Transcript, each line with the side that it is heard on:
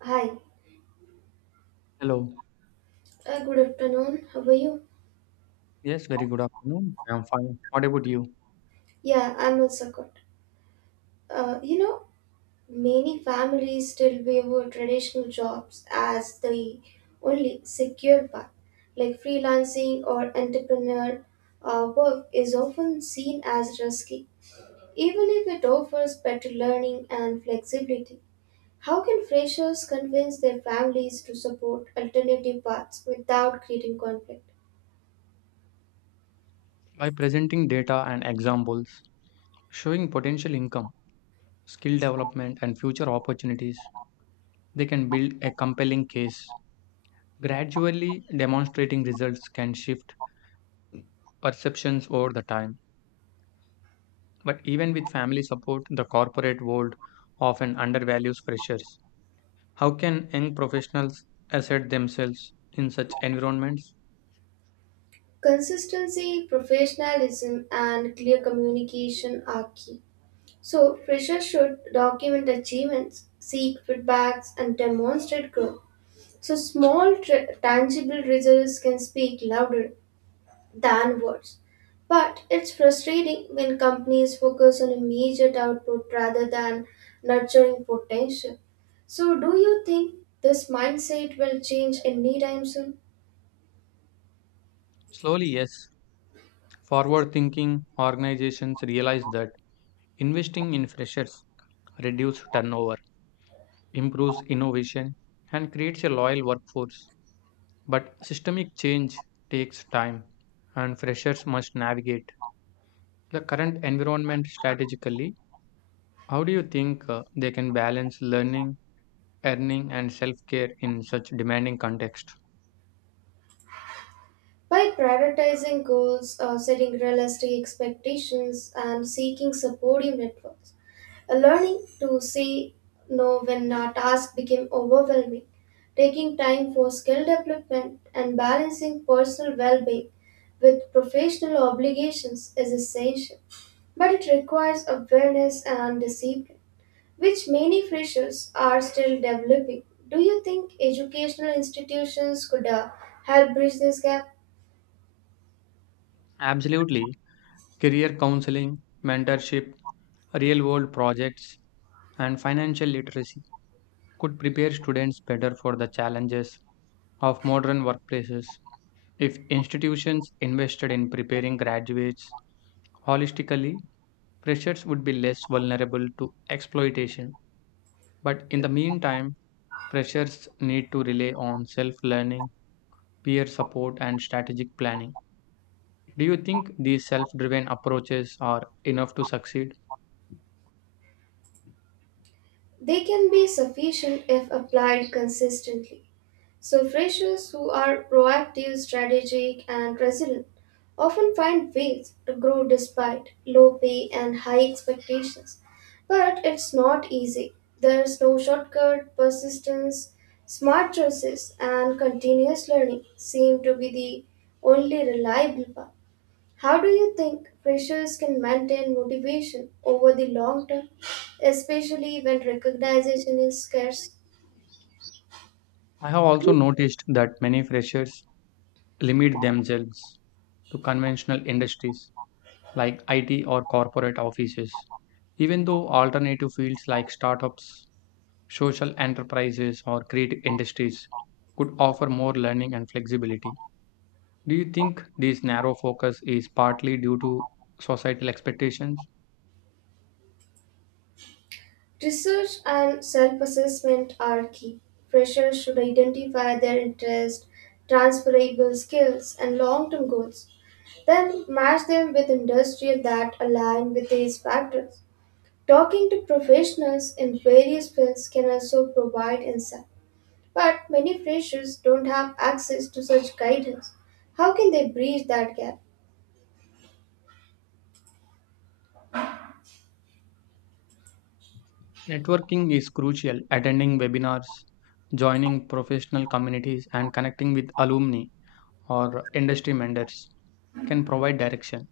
right: Hi,
left: Hello.
right: good afternoon. How are you?
left: Yes, very good afternoon. I am fine. What about you?
right: Yeah, I'm also good. Uh, you know, Many families still view traditional jobs as the only secure path. Like freelancing or entrepreneur work is often seen as risky, even if it offers better learning and flexibility. How can freshers convince their families to support alternative paths without creating conflict?
left: By presenting data and examples, showing potential income, skill development, and future opportunities, they can build a compelling case. Gradually demonstrating results can shift perceptions over the time. But even with family support, the corporate world often undervalues freshers. How can young professionals assert themselves in such environments?
right: Consistency, professionalism, and clear communication are key. So, freshers should document achievements, seek feedbacks, and demonstrate growth. So, small tangible results can speak louder than words. But it's frustrating when companies focus on immediate output rather than nurturing potential. So, do you think this mindset will change anytime soon?
left: Slowly, yes. Forward thinking organizations realize that investing in freshers reduces turnover, improves innovation, and creates a loyal workforce. But systemic change takes time, and freshers must navigate the current environment strategically. How do you think they can balance learning, earning, and self care in such demanding context?
right: By prioritizing goals, setting realistic expectations, and seeking supportive networks, learning to say no when a task became overwhelming, taking time for skill development, and balancing personal well being with professional obligations is essential. But it requires awareness and discipline, which many freshers are still developing. Do you think educational institutions could help bridge this gap?
left: Absolutely. Career counseling, mentorship, real world projects, and financial literacy could prepare students better for the challenges of modern workplaces. If institutions invested in preparing graduates holistically, freshers would be less vulnerable to exploitation. But in the meantime, freshers need to rely on self learning, peer support, and strategic planning. Do you think these self driven approaches are enough to succeed?
right: They can be sufficient if applied consistently. So, freshers who are proactive, strategic, and resilient often find ways to grow despite low pay and high expectations. But it's not easy. There's no shortcut, persistence, smart choices, and continuous learning seem to be the only reliable path. How do you think freshers can maintain motivation over the long term, especially when recognition is scarce?
left: I have also noticed that many freshers limit themselves to conventional industries like IT or corporate offices. Even though alternative fields like startups, social enterprises, or creative industries could offer more learning and flexibility. Do you think this narrow focus is partly due to societal expectations?
right: Research and self assessment are key. Freshers should identify their interests, transferable skills, and long term goals, then match them with industries that align with these factors. Talking to professionals in various fields can also provide insight. But many freshers don't have access to such guidance. How can they bridge that gap?
left: Networking is crucial. Attending webinars, joining professional communities, and connecting with alumni or industry mentors can provide direction.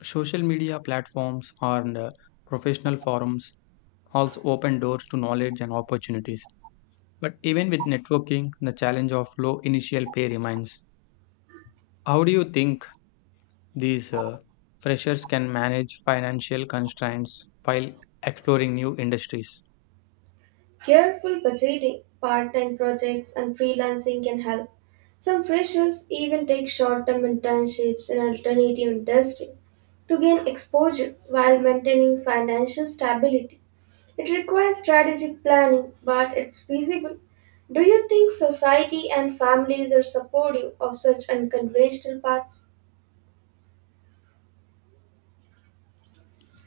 left: Social media platforms and professional forums also open doors to knowledge and opportunities. But even with networking, the challenge of low initial pay remains. How do you think these freshers can manage financial constraints while exploring new industries?
right: Careful budgeting, part time projects, and freelancing can help. Some freshers even take short term internships in alternative industries to gain exposure while maintaining financial stability. It requires strategic planning, but it's feasible. Do you think society and families are supportive of such unconventional paths?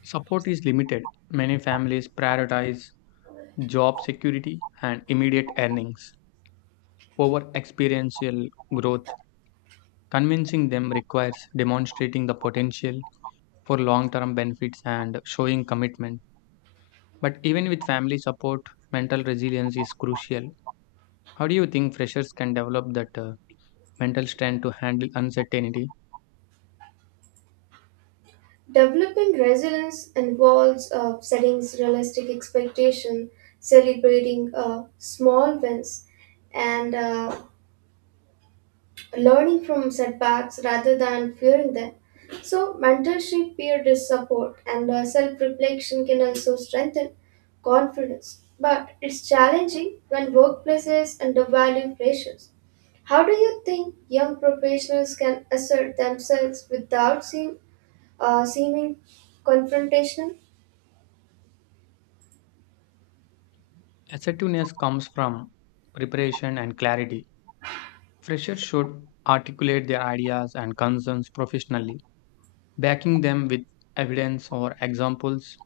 left: Support is limited. Many families prioritize job security and immediate earnings over experiential growth. Convincing them requires demonstrating the potential for long term benefits and showing commitment. But even with family support, mental resilience is crucial. How do you think freshers can develop that mental strength to handle uncertainty?
right: Developing resilience involves setting realistic expectation, celebrating small wins, and learning from setbacks rather than fearing them. So, mentorship, peer support, and self-reflection can also strengthen confidence. But it's challenging when workplaces undervalue freshers. How do you think young professionals can assert themselves without seeming confrontational?
left: Assertiveness comes from preparation and clarity. Freshers should articulate their ideas and concerns professionally, backing them with evidence or examples.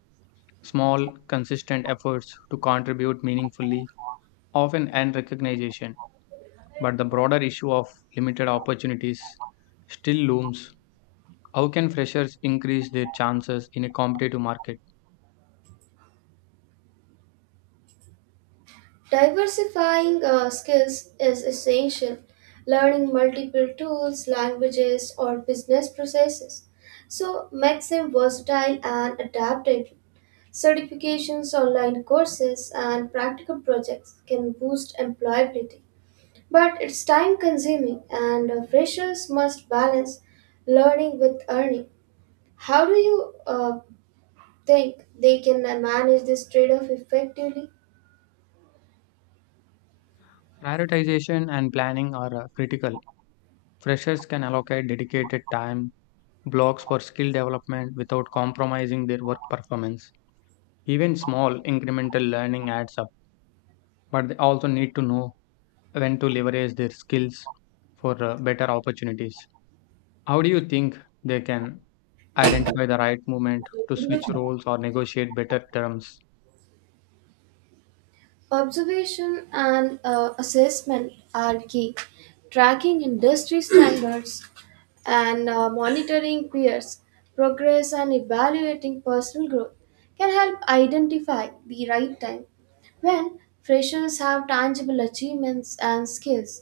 left: Small, consistent efforts to contribute meaningfully often earn recognition, but the broader issue of limited opportunities still looms. How can freshers increase their chances in a competitive market?
right: Diversifying skills is essential. Learning multiple tools, languages, or business processes so makes them versatile and adaptable. Certifications, online courses, and practical projects can boost employability, but it's time-consuming, and freshers must balance learning with earning. How do you think they can manage this trade-off effectively?
left: Prioritization and planning are critical. Freshers can allocate dedicated time blocks for skill development without compromising their work performance. Even small incremental learning adds up, but they also need to know when to leverage their skills for better opportunities. How do you think they can identify the right moment to switch roles or negotiate better terms?
right: Observation and assessment are key. Tracking industry standards and monitoring peers' progress and evaluating personal growth can help identify the right time. When freshers have tangible achievements and skills,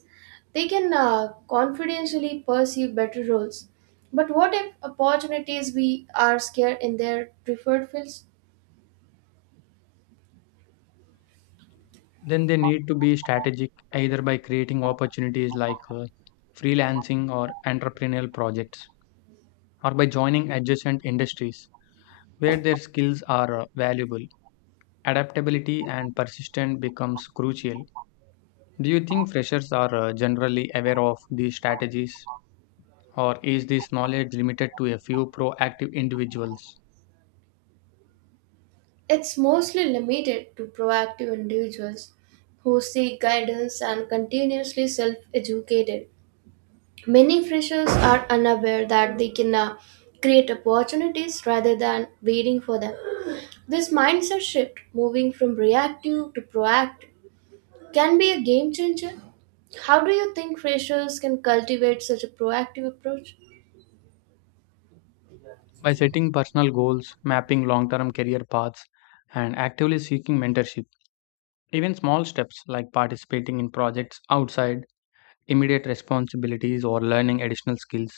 right: they can confidentially pursue better roles. But what if opportunities we are scared in their preferred fields?
left: Then they need to be strategic, either by creating opportunities like freelancing or entrepreneurial projects, or by joining adjacent industries where their skills are valuable. Adaptability and persistence becomes crucial. Do you think freshers are generally aware of these strategies, or is this knowledge limited to a few proactive individuals?
right: It's mostly limited to proactive individuals who seek guidance and continuously self educated. Many freshers are unaware that they can create opportunities rather than waiting for them. This mindset shift, moving from reactive to proactive, can be a game changer. How do you think freshers can cultivate such a proactive approach?
left: By setting personal goals, mapping long-term career paths, and actively seeking mentorship. Even small steps like participating in projects outside immediate responsibilities or learning additional skills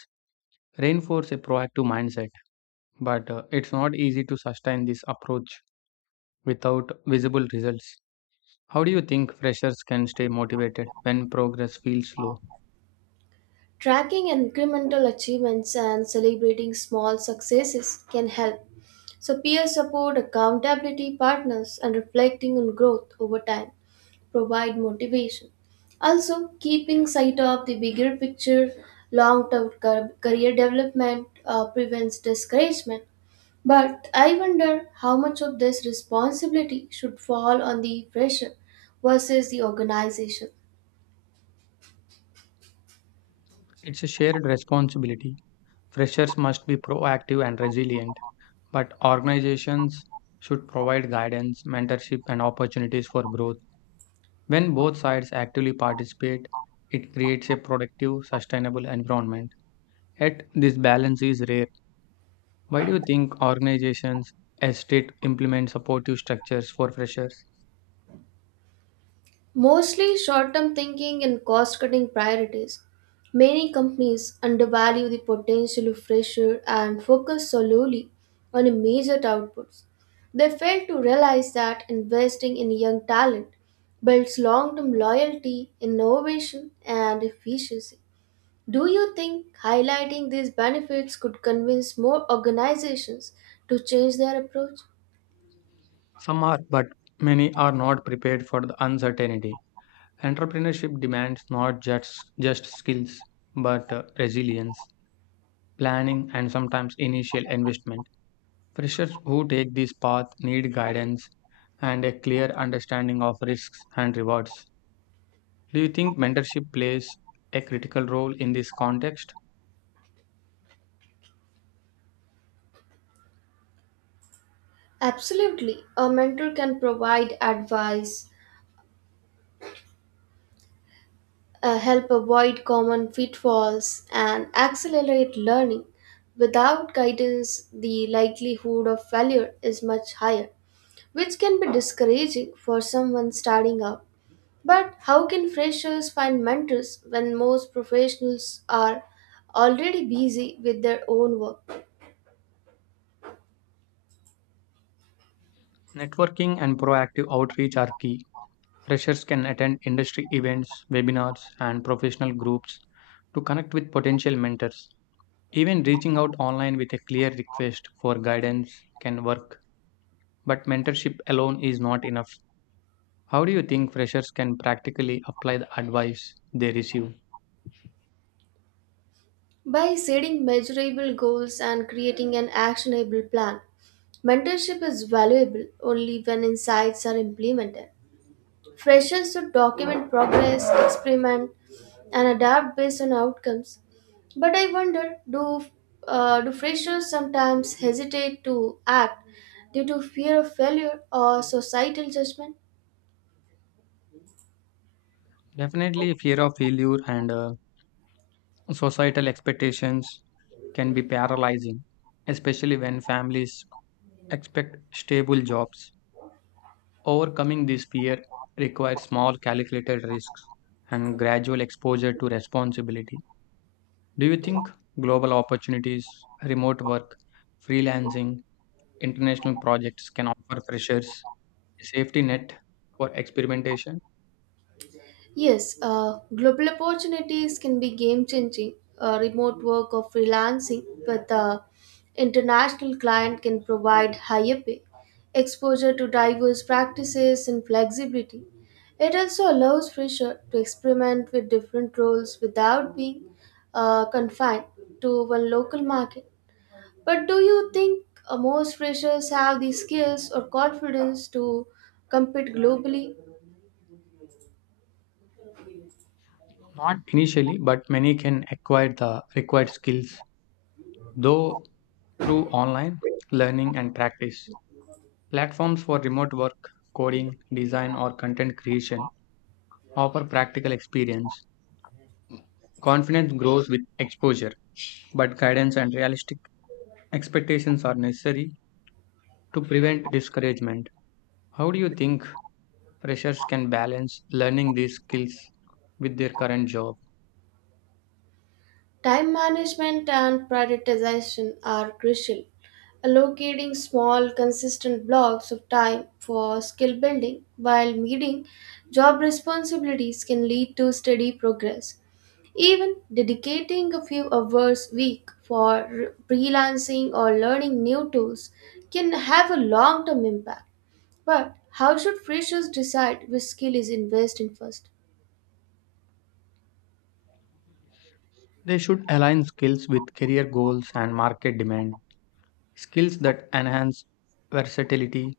left: reinforce a proactive mindset, but it's not easy to sustain this approach without visible results. How do you think freshers can stay motivated when progress feels slow?
right: Tracking incremental achievements and celebrating small successes can help. So, peer support, accountability partners, and reflecting on growth over time provide motivation. Also, keeping sight of the bigger picture, long term career development prevents discouragement. But I wonder how much of this responsibility should fall on the pressure versus the organization.
left: It's a shared responsibility. Freshers must be proactive and resilient, but organizations should provide guidance, mentorship, and opportunities for growth. When both sides actively participate, it creates a productive, sustainable environment. Yet, this balance is rare. Why do you think organizations hesitate to implement supportive structures for freshers?
right: Mostly short term thinking and cost cutting priorities. Many companies undervalue the potential of pressure and focus solely on immediate outputs. They fail to realize that investing in young talent builds long term loyalty, innovation, and efficiency. Do you think highlighting these benefits could convince more organizations to change their approach?
left: Some are, but many are not prepared for the uncertainty. Entrepreneurship demands not just, just skills, but resilience, planning, and sometimes initial investment. Freshers who take this path need guidance and a clear understanding of risks and rewards. Do you think mentorship plays a critical role in this context?
right: Absolutely. A mentor can provide advice, help avoid common pitfalls and accelerate learning. Without guidance, the likelihood of failure is much higher, which can be discouraging for someone starting out. But how can freshers find mentors when most professionals are already busy with their own work?
left: Networking and proactive outreach are key. Freshers can attend industry events, webinars, and professional groups to connect with potential mentors. Even reaching out online with a clear request for guidance can work, but mentorship alone is not enough. How do you think freshers can practically apply the advice they receive?
right: By setting measurable goals and creating an actionable plan, mentorship is valuable only when insights are implemented. Freshers should document progress, experiment, and adapt based on outcomes. But I wonder do freshers sometimes hesitate to act due to fear of failure or societal judgment?
left: Definitely, fear of failure and societal expectations can be paralyzing, especially when families expect stable jobs. Overcoming this fear requires small, calculated risks and gradual exposure to responsibility. Do you think global opportunities, remote work, freelancing, international projects can offer freshers a safety net for experimentation?
right: Yes, global opportunities can be game changing. Remote work or freelancing with an international client can provide higher pay, exposure to diverse practices, and flexibility. It also allows fresher to experiment with different roles without being confined to one local market. But do you think most freshers have the skills or confidence to compete globally?
left: Not initially, but many can acquire the required skills Though through online learning and practice. Platforms for remote work, coding, design, or content creation offer practical experience. Confidence grows with exposure, but guidance and realistic expectations are necessary to prevent discouragement. How do you think freshers can balance learning these skills with their current job?
right: Time management and prioritization are crucial. Allocating small, consistent blocks of time for skill building while meeting job responsibilities can lead to steady progress. Even dedicating a few hours a week for freelancing or learning new tools can have a long term impact. But how should freshers decide which skill is investing first?
left: They should align skills with career goals and market demand. Skills that enhance versatility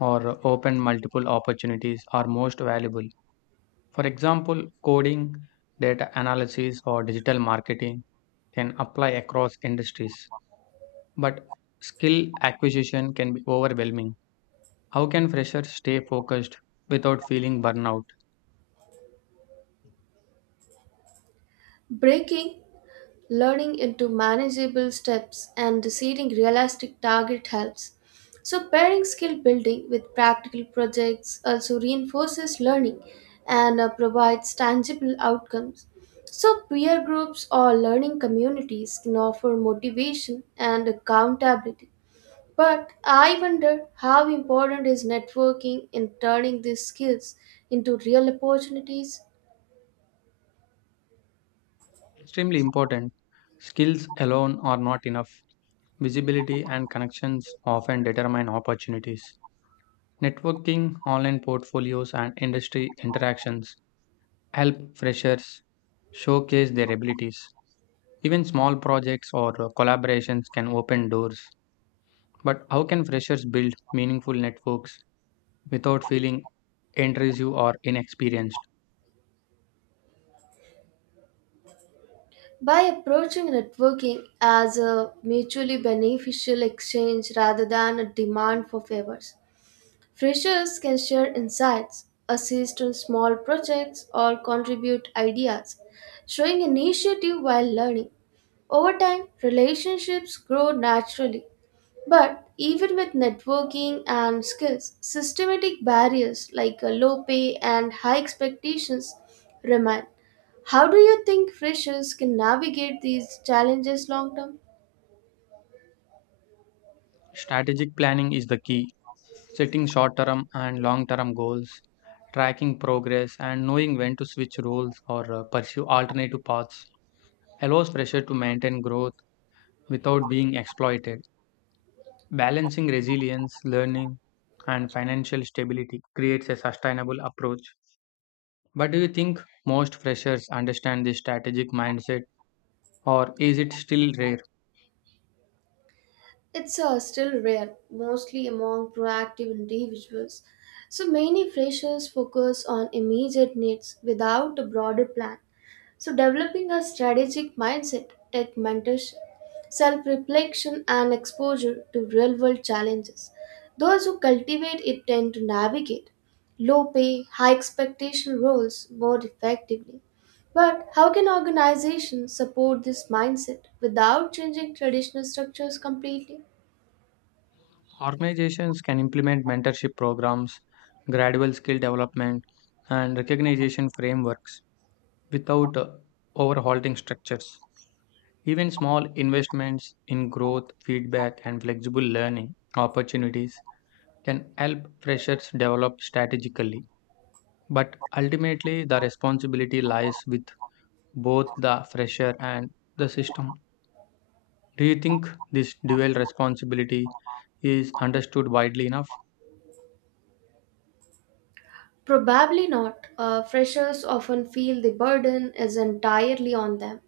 left: or open multiple opportunities are most valuable. For example, coding, data analysis, or digital marketing can apply across industries, but skill acquisition can be overwhelming. How can freshers stay focused without feeling burnout?
right: Breaking learning into manageable steps and setting realistic target helps. So pairing skill building with practical projects also reinforces learning and provides tangible outcomes. So peer groups or learning communities can offer motivation and accountability. But I wonder how important is networking in turning these skills into real opportunities?
left: Extremely important. Skills alone are not enough. Visibility and connections often determine opportunities. Networking, online portfolios, and industry interactions help freshers showcase their abilities. Even small projects or collaborations can open doors. But how can freshers build meaningful networks without feeling intrusive or inexperienced?
right: By approaching networking as a mutually beneficial exchange rather than a demand for favors, freshers can share insights, assist on small projects, or contribute ideas, showing initiative while learning. Over time, relationships grow naturally but even with networking and skills, systematic barriers like low pay and high expectations remain. How do you think freshers can navigate these challenges long term?
left: Strategic planning is the key. Setting short term and long term goals, tracking progress, and knowing when to switch roles or pursue alternative paths allows freshers to maintain growth without being exploited. Balancing resilience, learning, and financial stability creates a sustainable approach. But do you think most freshers understand this strategic mindset, or is it still rare?
right: It's still rare, mostly among proactive individuals. So many freshers focus on immediate needs without a broader plan. So, developing a strategic mindset, tech mentorship, self reflection, and exposure to real world challenges. Those who cultivate it tend to navigate low pay, high expectation roles more effectively. But how can organizations support this mindset without changing traditional structures completely?
left: Organizations can implement mentorship programs, gradual skill development, and recognition frameworks without overhauling structures. Even small investments in growth, feedback, and flexible learning opportunities can help freshers develop strategically. But ultimately, the responsibility lies with both the fresher and the system. Do you think this dual responsibility is understood widely enough?
right: Probably not. Freshers often feel the burden is entirely on them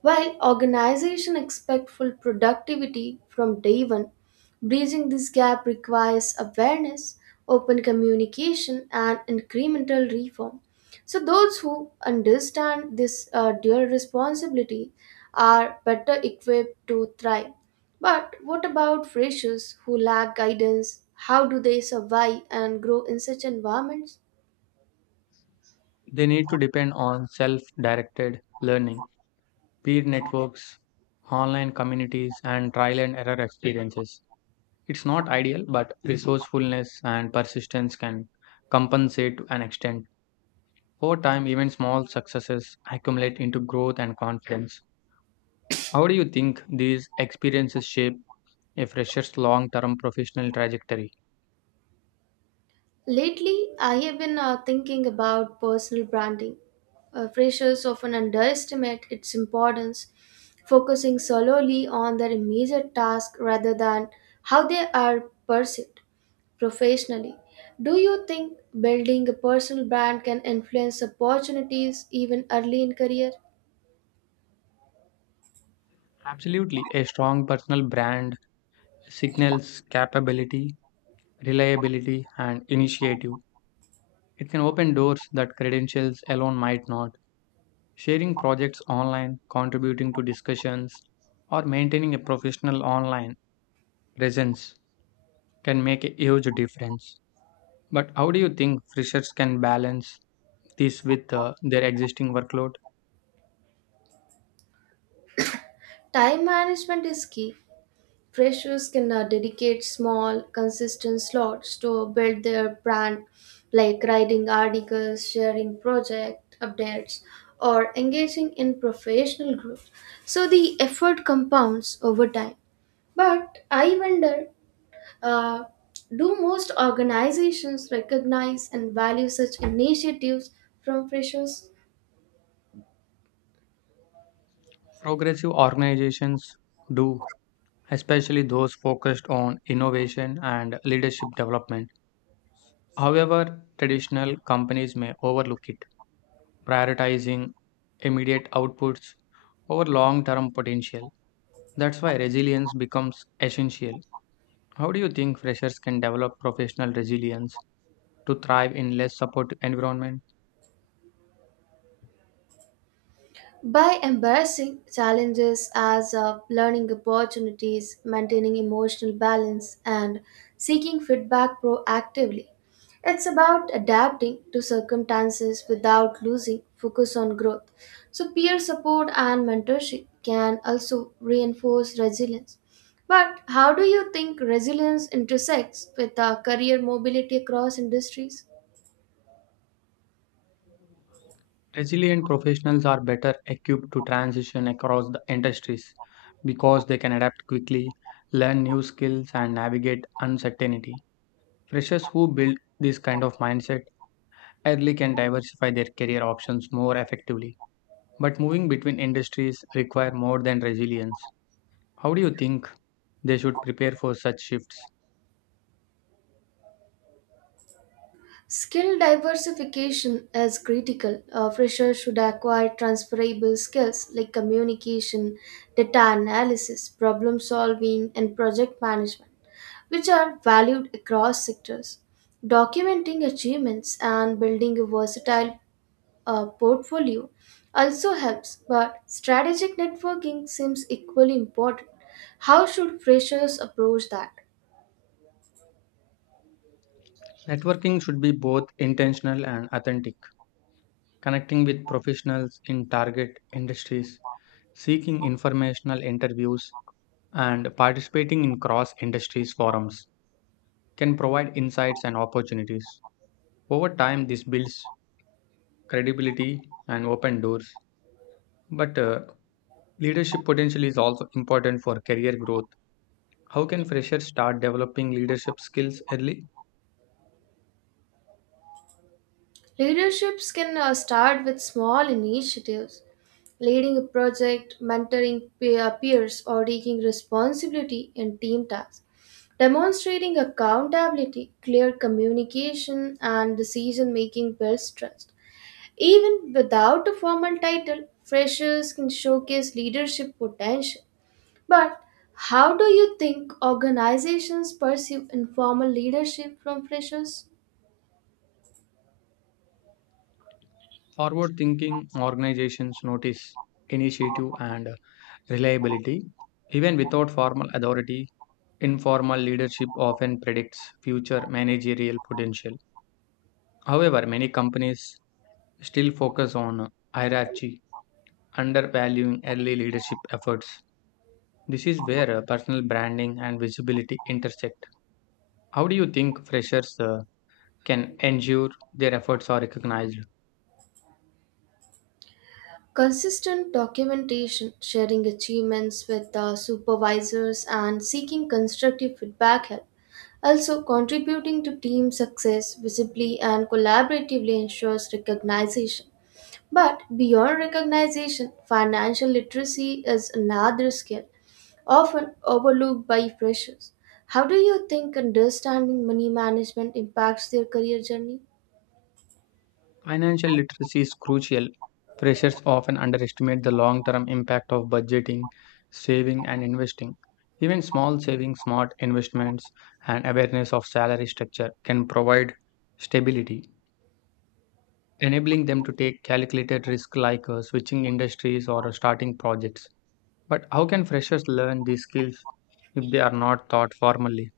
right: while organizations expect full productivity from day one, bridging this gap requires awareness, open communication, and incremental reform. So, those who understand this dual responsibility are better equipped to thrive. But what about freshers who lack guidance? How do they survive and grow in such environments?
left: They need to depend on self directed learning, peer networks, online communities, and trial and error experiences. It's not ideal, but resourcefulness and persistence can compensate to an extent. Over time, even small successes accumulate into growth and confidence. How do you think these experiences shape a fresher's long term professional trajectory?
right: Lately, I have been thinking about personal branding. Freshers often underestimate its importance, focusing solely on their immediate task rather than how they are perceived professionally. Do you think building a personal brand can influence opportunities even early in career?
left: Absolutely. A strong personal brand signals capability, reliability, and initiative. It can open doors that credentials alone might not. Sharing projects online, contributing to discussions, or maintaining a professional online presence can make a huge difference. But how do you think freshers can balance this with their existing workload?
right: Time management is key. Freshers can dedicate small, consistent slots to build their brand, like writing articles, sharing project updates, or engaging in professional groups. So the effort compounds over time. But I wonder uh, do most organizations recognize and value such initiatives from freshers?
left: Progressive organizations do, especially those focused on innovation and leadership development. However, traditional companies may overlook it, prioritizing immediate outputs over long term potential. That's why resilience becomes essential. How do you think freshers can develop professional resilience to thrive in less supportive environment?
right: By embracing challenges as learning opportunities, maintaining emotional balance, and seeking feedback proactively. It's about adapting to circumstances without losing focus on growth. So, peer support and mentorship can also reinforce resilience. But how do you think resilience intersects with career mobility across industries?
left: Resilient professionals are better equipped to transition across the industries because they can adapt quickly, learn new skills, and navigate uncertainty. Freshers who build this kind of mindset early can diversify their career options more effectively. But moving between industries require more than resilience. How do you think they should prepare for such shifts?
right: Skill diversification is critical. A fresher should acquire transferable skills like communication, data analysis, problem solving, and project management, which are valued across sectors. Documenting achievements and building a versatile portfolio also helps, but strategic networking seems equally important. How should freshers approach that?
left: Networking should be both intentional and authentic, connecting with professionals in target industries, seeking informational interviews, and participating in cross industries forums can provide insights and opportunities. Over time, this builds credibility and open doors. But leadership potential is also important for career growth. How can freshers start developing leadership skills early?
right: Leaderships can start with small initiatives. Leading a project, mentoring peers, or taking responsibility in team tasks. Demonstrating accountability, clear communication, and decision making builds trust. Even without a formal title, freshers can showcase leadership potential. But how do you think organizations perceive informal leadership from freshers?
left: Forward thinking organizations notice initiative and reliability even without formal authority. Informal leadership often predicts future managerial potential. However, many companies still focus on hierarchy, undervaluing early leadership efforts. This is where personal branding and visibility intersect. How do you think freshers can ensure their efforts are recognized?
right: Consistent documentation, sharing achievements with the supervisors, and seeking constructive feedback help. Also, contributing to team success visibly and collaboratively ensures recognition. But beyond recognition, financial literacy is another skill often overlooked by freshers. How do you think understanding money management impacts their career journey?
left: Financial literacy is crucial. Freshers often underestimate the long term impact of budgeting, saving, and investing. Even small savings, smart investments, and awareness of salary structure can provide stability, enabling them to take calculated risk like switching industries or starting projects. But how can freshers learn these skills if they are not taught formally?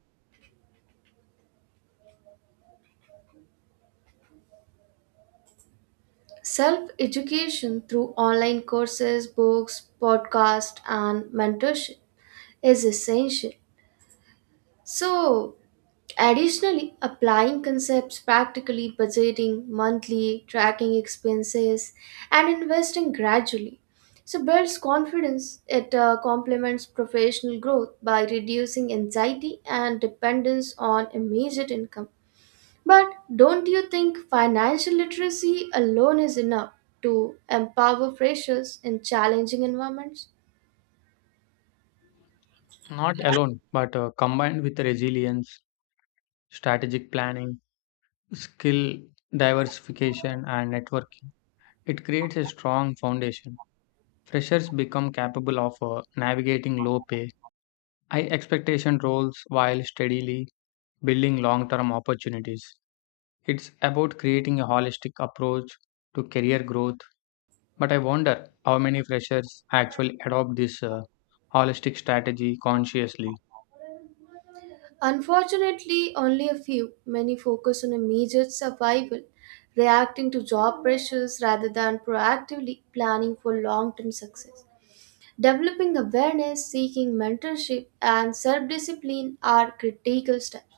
right: Self education through online courses, books, podcasts, and mentorship is essential. So, additionally, applying concepts practically, budgeting monthly, tracking expenses, and investing gradually. So, builds confidence. It complements professional growth by reducing anxiety and dependence on immediate income. But don't you think financial literacy alone is enough to empower freshers in challenging environments?
left: Not alone, but combined with resilience, strategic planning, skill diversification, and networking. It creates a strong foundation. Freshers become capable of navigating low pay, high expectation roles while steadily building long term opportunities. It's about creating a holistic approach to career growth, but I wonder how many freshers actually adopt this holistic strategy consciously.
right: Unfortunately, only a few, many focus on immediate survival, reacting to job pressures rather than proactively planning for long term success. Developing awareness, seeking mentorship, and self discipline are critical steps.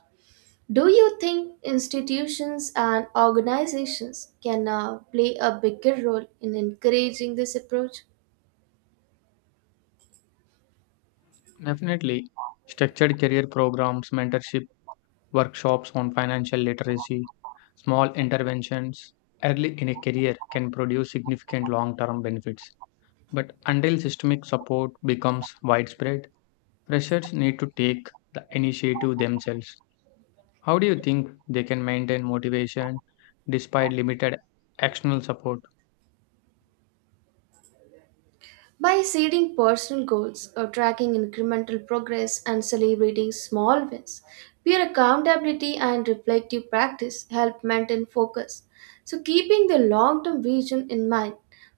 right: Do you think institutions and organizations can play a bigger role in encouraging this approach?
left: Definitely, structured career programs, mentorship, workshops on financial literacy, small interventions early in a career can produce significant long term benefits. But until systemic support becomes widespread, freshers need to take the initiative themselves. How do you think they can maintain motivation despite limited external support?
right: By setting personal goals, or tracking incremental progress, and celebrating small wins, peer accountability and reflective practice help maintain focus. So, keeping the long term vision in mind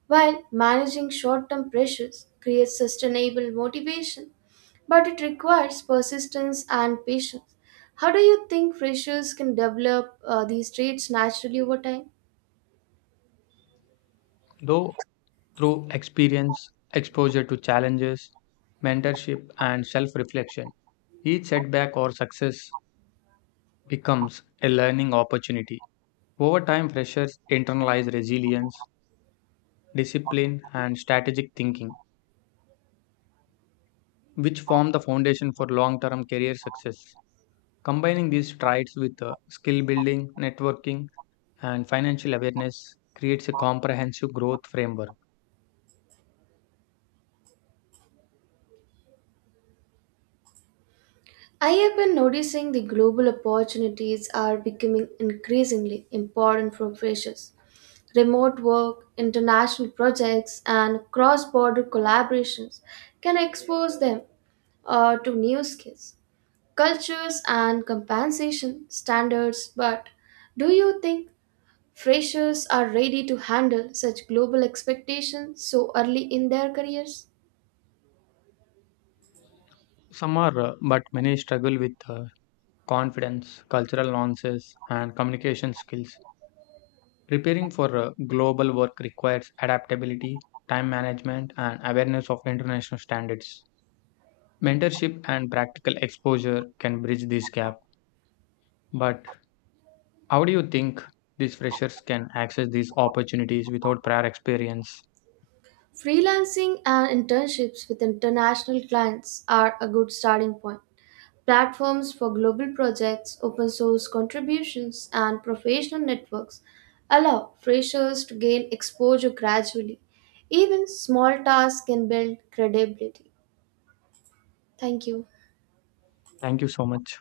right: while managing short term pressures creates sustainable motivation, but it requires persistence and patience. How do you think freshers can develop these traits naturally over time?
left: Though through experience, exposure to challenges, mentorship, and self reflection, each setback or success becomes a learning opportunity. Over time, freshers internalize resilience, discipline, and strategic thinking, which form the foundation for long term career success. Combining these traits with skill building, networking, and financial awareness creates a comprehensive growth framework.
right: I have been noticing the global opportunities are becoming increasingly important for freshers. Remote work, international projects, and cross border collaborations can expose them to new skills, cultures, and compensation standards. But do you think freshers are ready to handle such global expectations so early in their careers?
left: Some are, but many struggle with confidence, cultural nuances, and communication skills. Preparing for global work requires adaptability, time management, and awareness of international standards. Mentorship and practical exposure can bridge this gap. But how do you think these freshers can access these opportunities without prior experience?
right: Freelancing and internships with international clients are a good starting point. Platforms for global projects, open source contributions, and professional networks allow freshers to gain exposure gradually. Even small tasks can build credibility. Thank you.
left: Thank you so much.